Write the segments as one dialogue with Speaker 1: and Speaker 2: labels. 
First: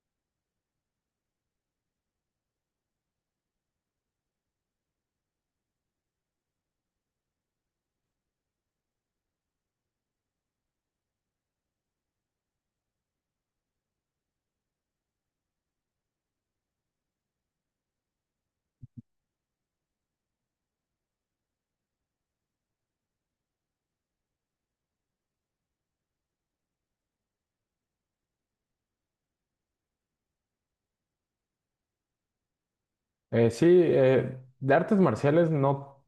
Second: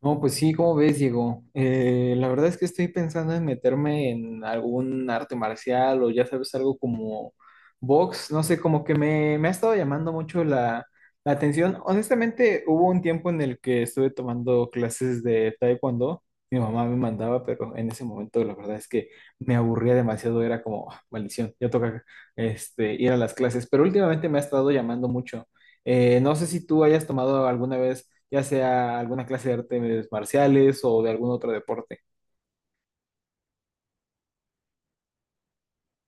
Speaker 1: No, pues sí, como ves, Diego? La verdad es que estoy pensando en meterme en algún arte marcial o, ya sabes, algo como box. No sé, como que me ha estado llamando mucho la atención. Honestamente, hubo un tiempo en el que estuve tomando clases de taekwondo, mi mamá me mandaba, pero en ese momento la verdad es que me aburría demasiado. Era como, "Ah, maldición, ya toca ir a las clases", pero últimamente me ha estado llamando mucho. No sé si tú hayas tomado alguna vez, ya sea alguna clase de artes marciales o de algún otro deporte.
Speaker 2: Sí, de artes marciales no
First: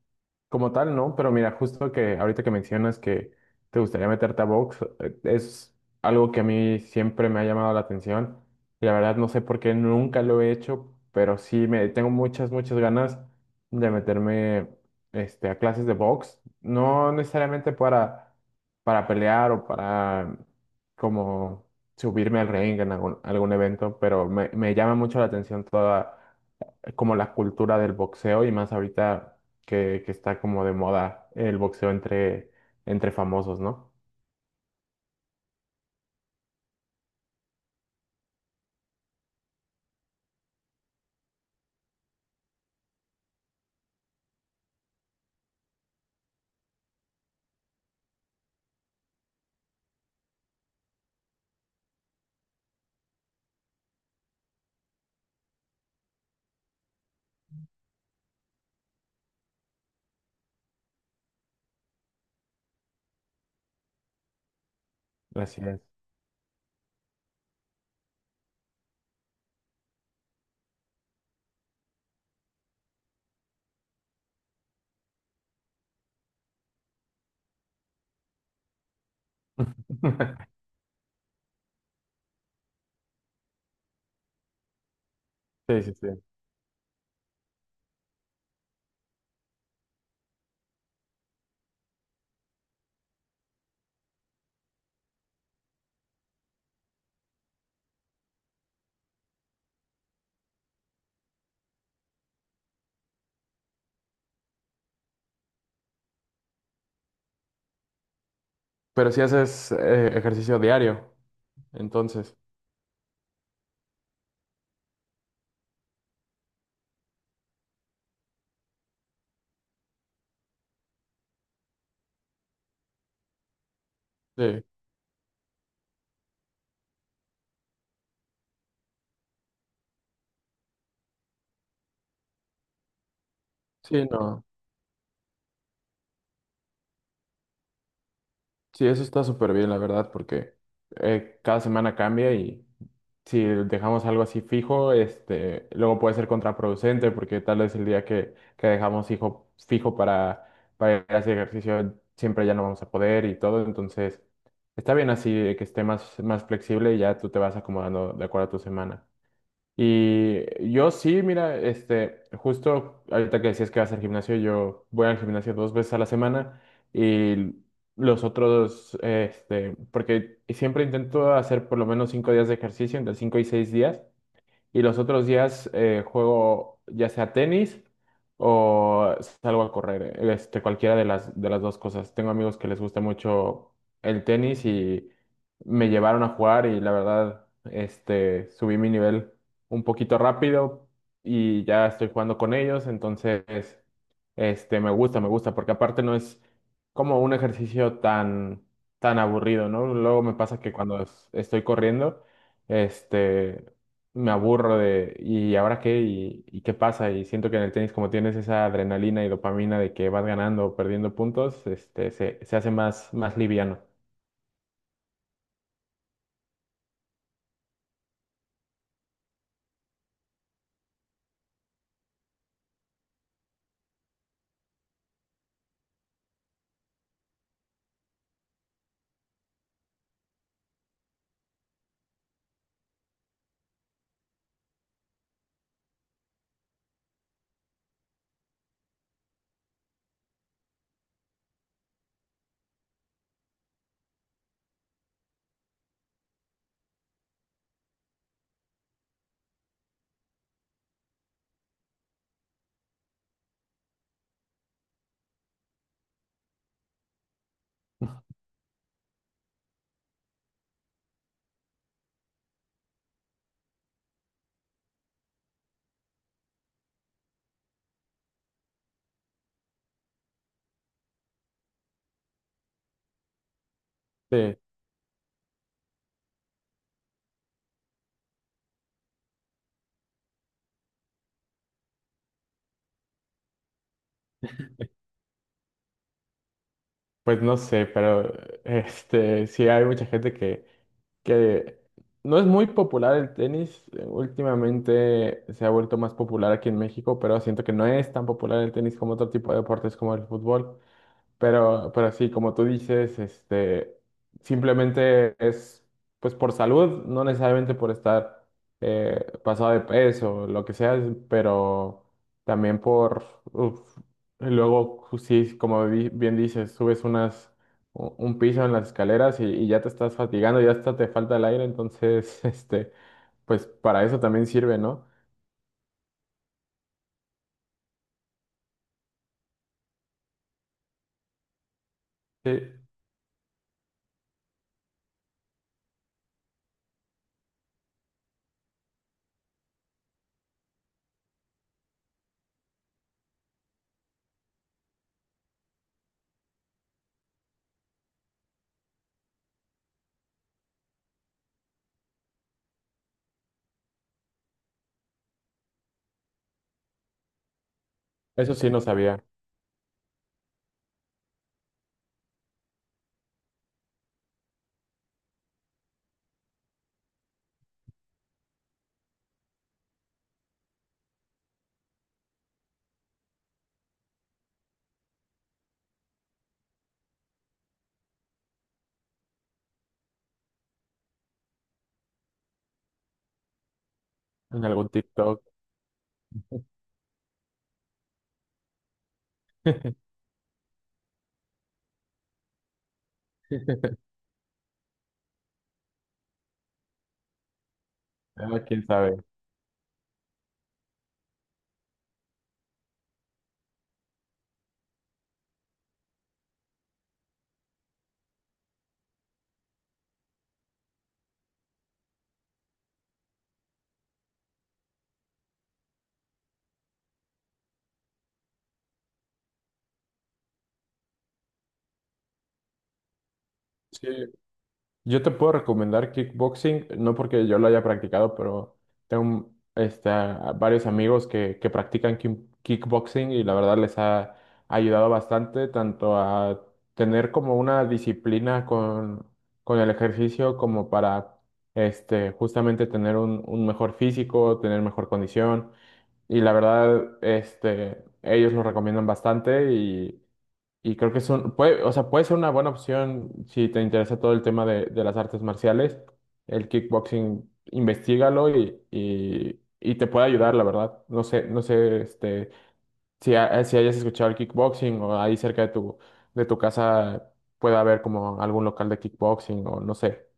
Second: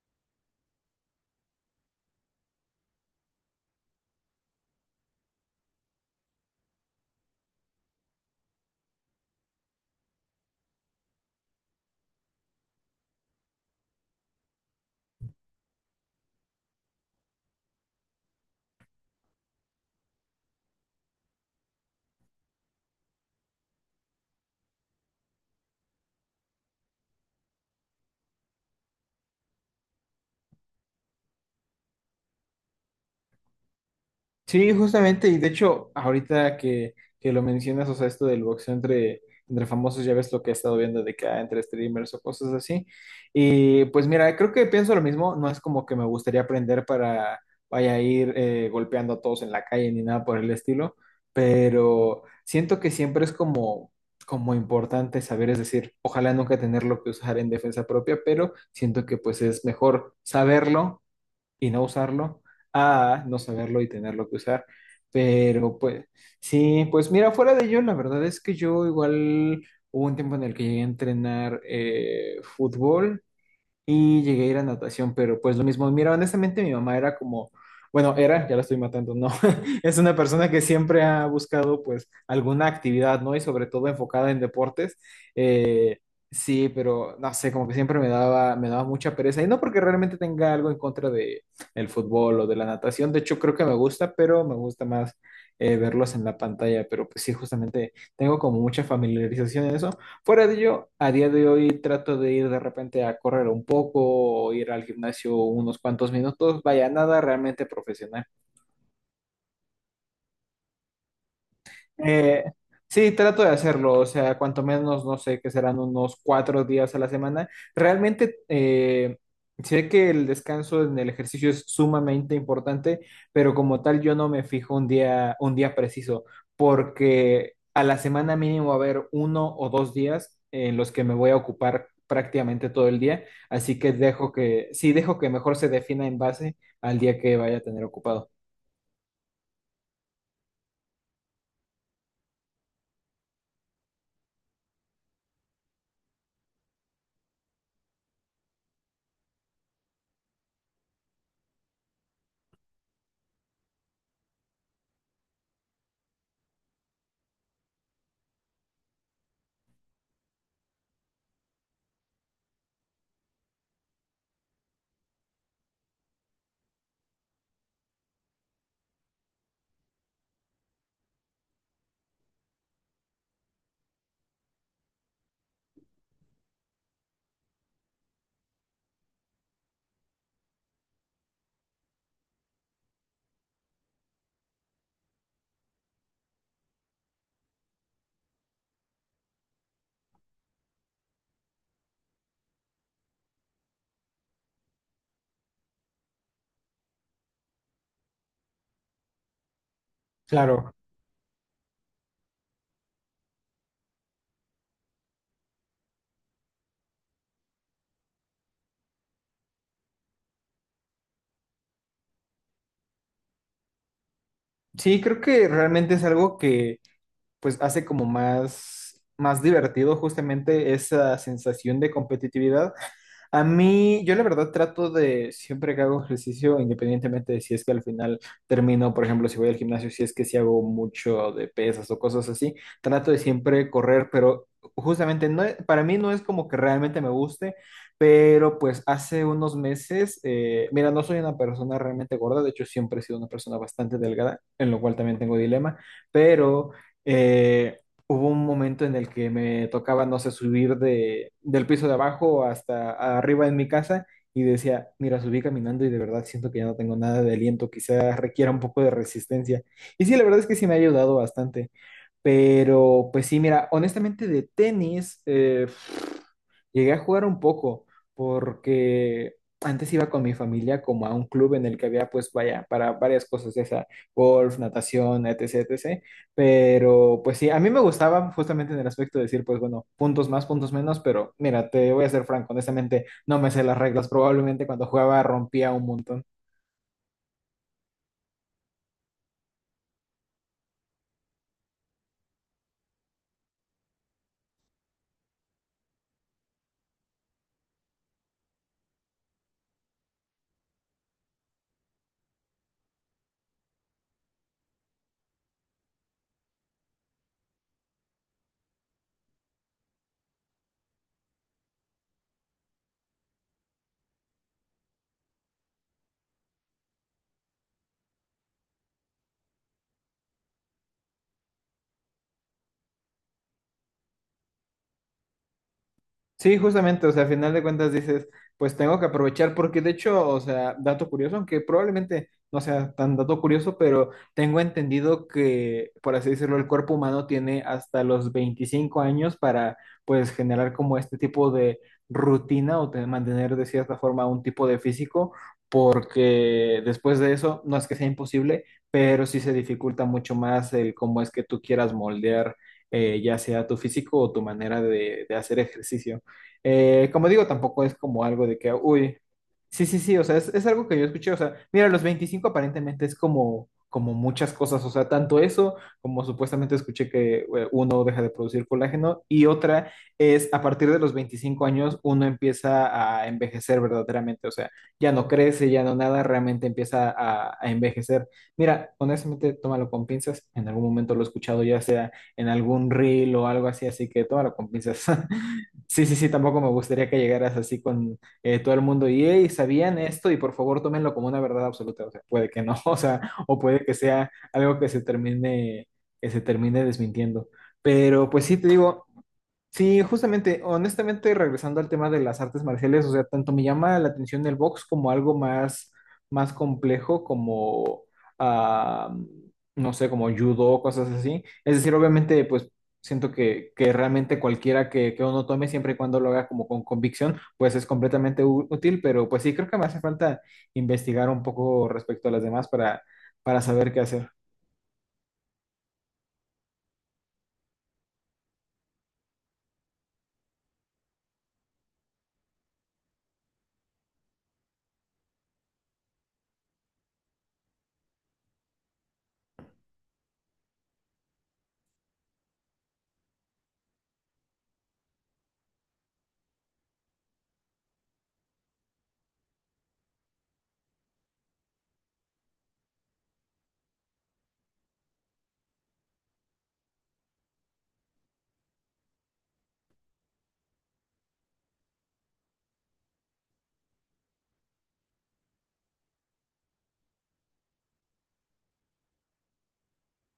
Speaker 2: como tal, no, pero mira, justo que ahorita que mencionas que te gustaría meterte a box, es algo que a mí siempre me ha llamado la atención. Y la verdad no sé por qué nunca lo he hecho, pero sí me tengo muchas, muchas ganas de meterme a clases de box. No necesariamente para, pelear o para como subirme al ring en algún evento, pero me llama mucho la atención toda como la cultura del boxeo y más ahorita que está como de moda el boxeo entre famosos, ¿no?
Speaker 1: Sí, justamente, y de hecho, ahorita que lo mencionas, o sea, esto del boxeo entre famosos, ya ves lo que he estado viendo de que ah, entre streamers o cosas así. Y pues mira, creo que pienso lo mismo. No es como que me gustaría aprender para vaya a ir golpeando a todos en la calle ni nada por el estilo, pero siento que siempre es como importante saber. Es decir, ojalá nunca tenerlo que usar en defensa propia, pero siento que pues es mejor saberlo y no usarlo, a no saberlo y tenerlo que usar.
Speaker 2: Así
Speaker 1: Pero
Speaker 2: es.
Speaker 1: pues sí, pues mira, fuera de ello, la verdad es que yo igual hubo un tiempo en el que llegué a entrenar fútbol y llegué a ir a natación, pero pues lo mismo. Mira, honestamente mi mamá era como, bueno, era, ya la estoy matando, no, es una persona que siempre ha buscado pues alguna actividad, ¿no? Y sobre todo enfocada en deportes.
Speaker 2: Sí, sí,
Speaker 1: Eh,
Speaker 2: sí.
Speaker 1: sí, pero no sé, como que siempre me daba mucha pereza, y no porque realmente tenga algo en contra de el fútbol o de la natación. De hecho creo que me gusta, pero me gusta más verlos en la pantalla, pero pues sí, justamente tengo como mucha familiarización en eso. Fuera de ello, a día de hoy trato de ir de repente a correr un poco o ir al gimnasio unos cuantos minutos. Vaya, nada realmente profesional.
Speaker 2: Pero si haces ejercicio diario, entonces.
Speaker 1: Eh, sí, trato de hacerlo, o sea, cuanto menos, no sé, que serán unos 4 días a la semana. Realmente sé que el descanso en el ejercicio es sumamente importante, pero como tal yo no me
Speaker 2: Sí,
Speaker 1: fijo un día preciso, porque a la semana mínimo va a haber uno o dos días en los que me voy a ocupar prácticamente todo el día, así que
Speaker 2: sí,
Speaker 1: dejo
Speaker 2: no.
Speaker 1: sí, dejo que mejor se defina en base al día que vaya a tener ocupado.
Speaker 2: Sí, eso está súper bien, la verdad, porque cada semana cambia y, si dejamos algo así fijo, luego puede ser contraproducente porque tal vez el día que dejamos fijo para, ir a hacer ejercicio siempre ya no vamos a poder y todo. Entonces, está bien así de que esté más, más flexible y ya tú te vas acomodando de acuerdo a tu semana. Y yo sí, mira, justo ahorita que decías que vas al gimnasio, yo voy al gimnasio 2 veces a la semana y los otros, porque siempre intento hacer por lo menos 5 días de ejercicio, entre 5 y 6 días, y los otros días juego ya sea tenis o salgo a correr, cualquiera de las, dos cosas. Tengo amigos que les gusta mucho el tenis y me llevaron a jugar y la verdad, subí mi nivel un poquito rápido y ya estoy jugando con ellos, entonces, me gusta, porque aparte no es como un ejercicio tan, tan aburrido, ¿no? Luego me pasa
Speaker 1: Claro.
Speaker 2: que cuando estoy corriendo, este, me aburro de, ¿y ahora qué? ¿Y qué pasa? Y siento que en el tenis, como tienes esa adrenalina y dopamina de que vas ganando o perdiendo puntos, se hace más, más liviano.
Speaker 1: Sí, creo que realmente es algo que pues hace como más divertido justamente esa sensación de competitividad. A mí, yo la verdad trato de, siempre que hago ejercicio, independientemente de si es que al final termino. Por ejemplo, si voy al gimnasio, si es que si hago mucho de pesas o cosas así, trato de siempre correr, pero justamente no, para mí no es como que realmente me guste, pero pues hace unos meses, mira, no soy una persona realmente gorda, de hecho siempre he sido una persona bastante delgada, en lo cual también tengo dilema, pero eh, hubo un momento en el que me tocaba, no sé, subir del piso de abajo hasta arriba en mi casa y decía, mira, subí caminando y de verdad siento que ya no tengo nada de aliento, quizás requiera un poco de resistencia. Y sí, la verdad es que sí me ha ayudado bastante. Pero pues sí, mira, honestamente de tenis llegué a jugar un poco porque antes iba con mi familia como a un club en el que había, pues vaya, para varias cosas de esa,
Speaker 2: Sí,
Speaker 1: golf, natación, etc, etc. Pero pues sí, a mí me gustaba justamente en el aspecto de decir, pues bueno, puntos más, puntos menos, pero mira, te voy a ser franco, honestamente no me sé las reglas, probablemente cuando jugaba rompía un montón.
Speaker 2: pues no sé, pero sí hay mucha gente que no es muy popular el tenis. Últimamente se ha vuelto más popular aquí en México, pero siento que no es tan popular el tenis como otro tipo de deportes como el fútbol. Pero sí, como tú dices, simplemente es pues por salud, no necesariamente por estar pasado de peso, lo que sea, pero también por, uf, y luego sí, como bien dices, subes un piso en las escaleras y ya te estás fatigando, ya hasta te falta el aire, entonces, pues para eso también sirve, ¿no?
Speaker 1: Sí, justamente, o sea, al final de cuentas dices, pues tengo que aprovechar, porque de hecho, o sea, dato curioso, aunque probablemente
Speaker 2: Sí,
Speaker 1: no sea tan dato curioso, pero tengo entendido que, por así decirlo, el cuerpo humano tiene hasta los 25 años para, pues, generar como este tipo de rutina o mantener de cierta forma un tipo de físico, porque después de eso, no es que sea imposible, pero sí se dificulta mucho más el cómo es que tú quieras moldear, ya sea tu físico o tu manera de hacer ejercicio. Como digo, tampoco es como algo
Speaker 2: eso
Speaker 1: de
Speaker 2: sí
Speaker 1: que,
Speaker 2: no
Speaker 1: uy,
Speaker 2: sabía
Speaker 1: sí, sí, sí, o sea, es algo que yo escuché. O sea, mira, los 25 aparentemente es como, como muchas cosas, o sea, tanto eso como supuestamente escuché que uno deja de producir colágeno, y otra es a partir de los 25 años uno empieza a envejecer verdaderamente. O sea, ya no crece, ya no nada, realmente empieza a envejecer. Mira, honestamente, tómalo con pinzas, en algún momento lo he escuchado ya sea en algún reel o algo así, así que tómalo
Speaker 2: en
Speaker 1: con
Speaker 2: algún
Speaker 1: pinzas.
Speaker 2: TikTok.
Speaker 1: Sí, sí, sí, tampoco me gustaría que llegaras así con todo el mundo y, hey, ¿sabían esto? Y por favor, tómenlo como una verdad absoluta. O sea, puede que no, o sea, o puede que sea algo que se que se termine desmintiendo. Pero pues sí,
Speaker 2: Ah,
Speaker 1: te
Speaker 2: quién
Speaker 1: digo,
Speaker 2: sabe.
Speaker 1: sí, justamente, honestamente, regresando al tema de las artes marciales, o sea, tanto me llama la atención el box como algo más complejo, como, ah, no sé, como judo, cosas así. Es decir, obviamente, pues siento que realmente cualquiera que uno tome, siempre y cuando lo haga como con convicción, pues es completamente útil, pero pues sí, creo que me hace falta investigar un poco respecto a las demás para saber qué
Speaker 2: Sí,
Speaker 1: hacer.
Speaker 2: yo te puedo recomendar kickboxing, no porque yo lo haya practicado, pero tengo a varios amigos que practican kickboxing y la verdad les ha ayudado bastante tanto a tener como una disciplina con el ejercicio como para justamente tener un mejor físico, tener mejor condición y la verdad ellos lo recomiendan bastante y creo que es puede, o sea, puede ser una buena opción si te interesa todo el tema de las artes marciales. El kickboxing, investígalo y te puede ayudar, la verdad. Si hayas escuchado el kickboxing o ahí cerca de tu, casa pueda haber como algún local de kickboxing o no sé.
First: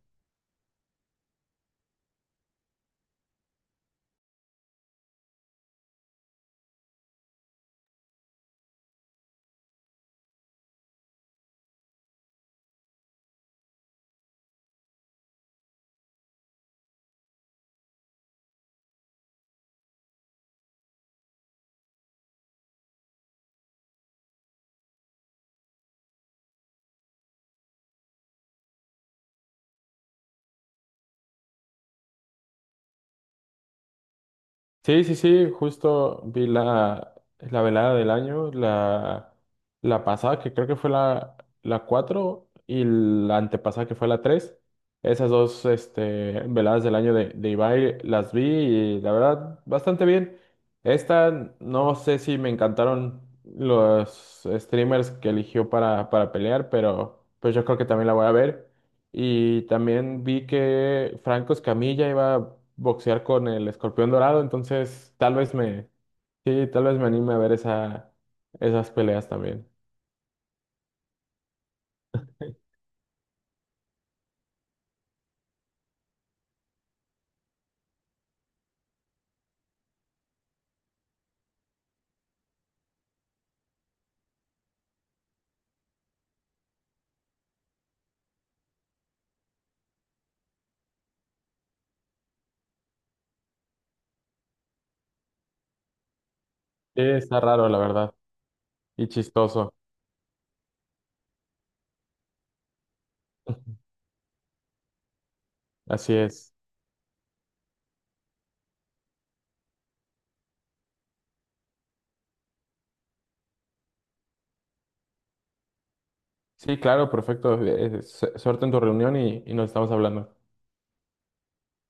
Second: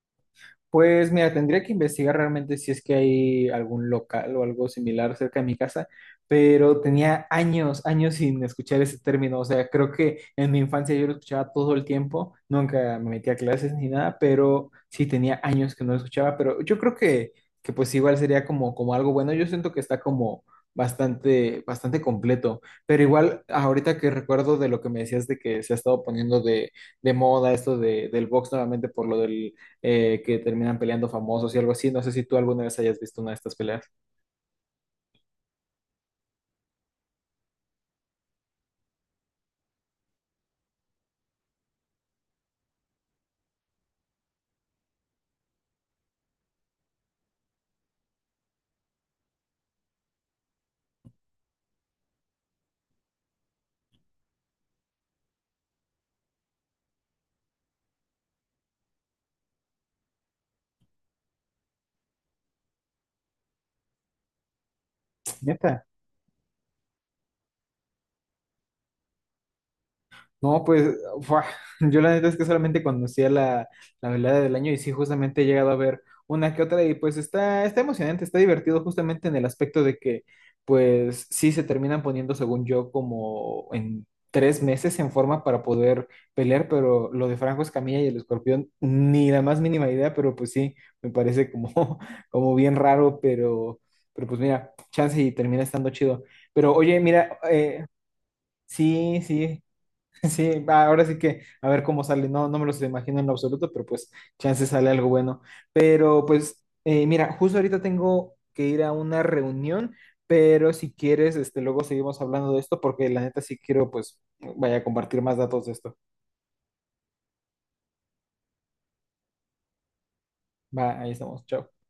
Speaker 1: Pues mira, tendría que investigar realmente si es que hay algún local o algo similar cerca de mi casa, pero tenía años, años sin escuchar ese término. O sea, creo que en mi infancia yo lo escuchaba todo el tiempo, nunca me metía a clases ni nada, pero sí tenía años que no lo escuchaba, pero yo creo que pues igual sería como, como algo bueno. Yo siento que está como bastante, bastante completo, pero igual ahorita que recuerdo de lo que me decías de que se ha estado poniendo de moda esto de, del box nuevamente por lo del que terminan peleando famosos y algo así. No sé si tú alguna vez hayas visto una de estas peleas.
Speaker 2: Sí, sí, sí, justo vi la, velada del año, la, pasada que creo que fue la, 4 y la antepasada que fue la tres. Esas dos veladas del año de Ibai las vi y la verdad bastante bien. Esta no sé si me encantaron los streamers que eligió para, pelear, pero pues yo creo que también la voy a ver. Y también vi que Franco Escamilla iba a boxear con el Escorpión Dorado, entonces
Speaker 1: ¿Neta?
Speaker 2: sí, tal vez me anime a ver esas peleas también.
Speaker 1: No, pues, fua, yo la neta es que solamente conocía la velada del año, y sí, justamente he llegado a ver una que otra y pues está, está emocionante, está divertido justamente en el aspecto de que pues sí se terminan poniendo, según yo, como en 3 meses en forma para poder pelear, pero lo de Franco Escamilla y el Escorpión, ni la más mínima idea, pero pues sí, me parece como, como bien raro, pero pues mira, chance y termina estando chido. Pero oye,
Speaker 2: Sí,
Speaker 1: mira,
Speaker 2: está raro, la verdad, y
Speaker 1: sí, sí.
Speaker 2: chistoso.
Speaker 1: Sí, va, ahora sí que a ver cómo sale. No, no me los imagino en lo absoluto, pero pues chance sale algo bueno.
Speaker 2: Así
Speaker 1: Pero
Speaker 2: es.
Speaker 1: pues, mira, justo ahorita tengo que ir a una reunión, pero si quieres, este, luego seguimos hablando de esto porque la neta sí quiero, pues, vaya a compartir más datos de esto.
Speaker 2: Sí, claro, perfecto. Suerte en tu reunión y nos estamos hablando.
Speaker 1: Va, ahí estamos. Chao.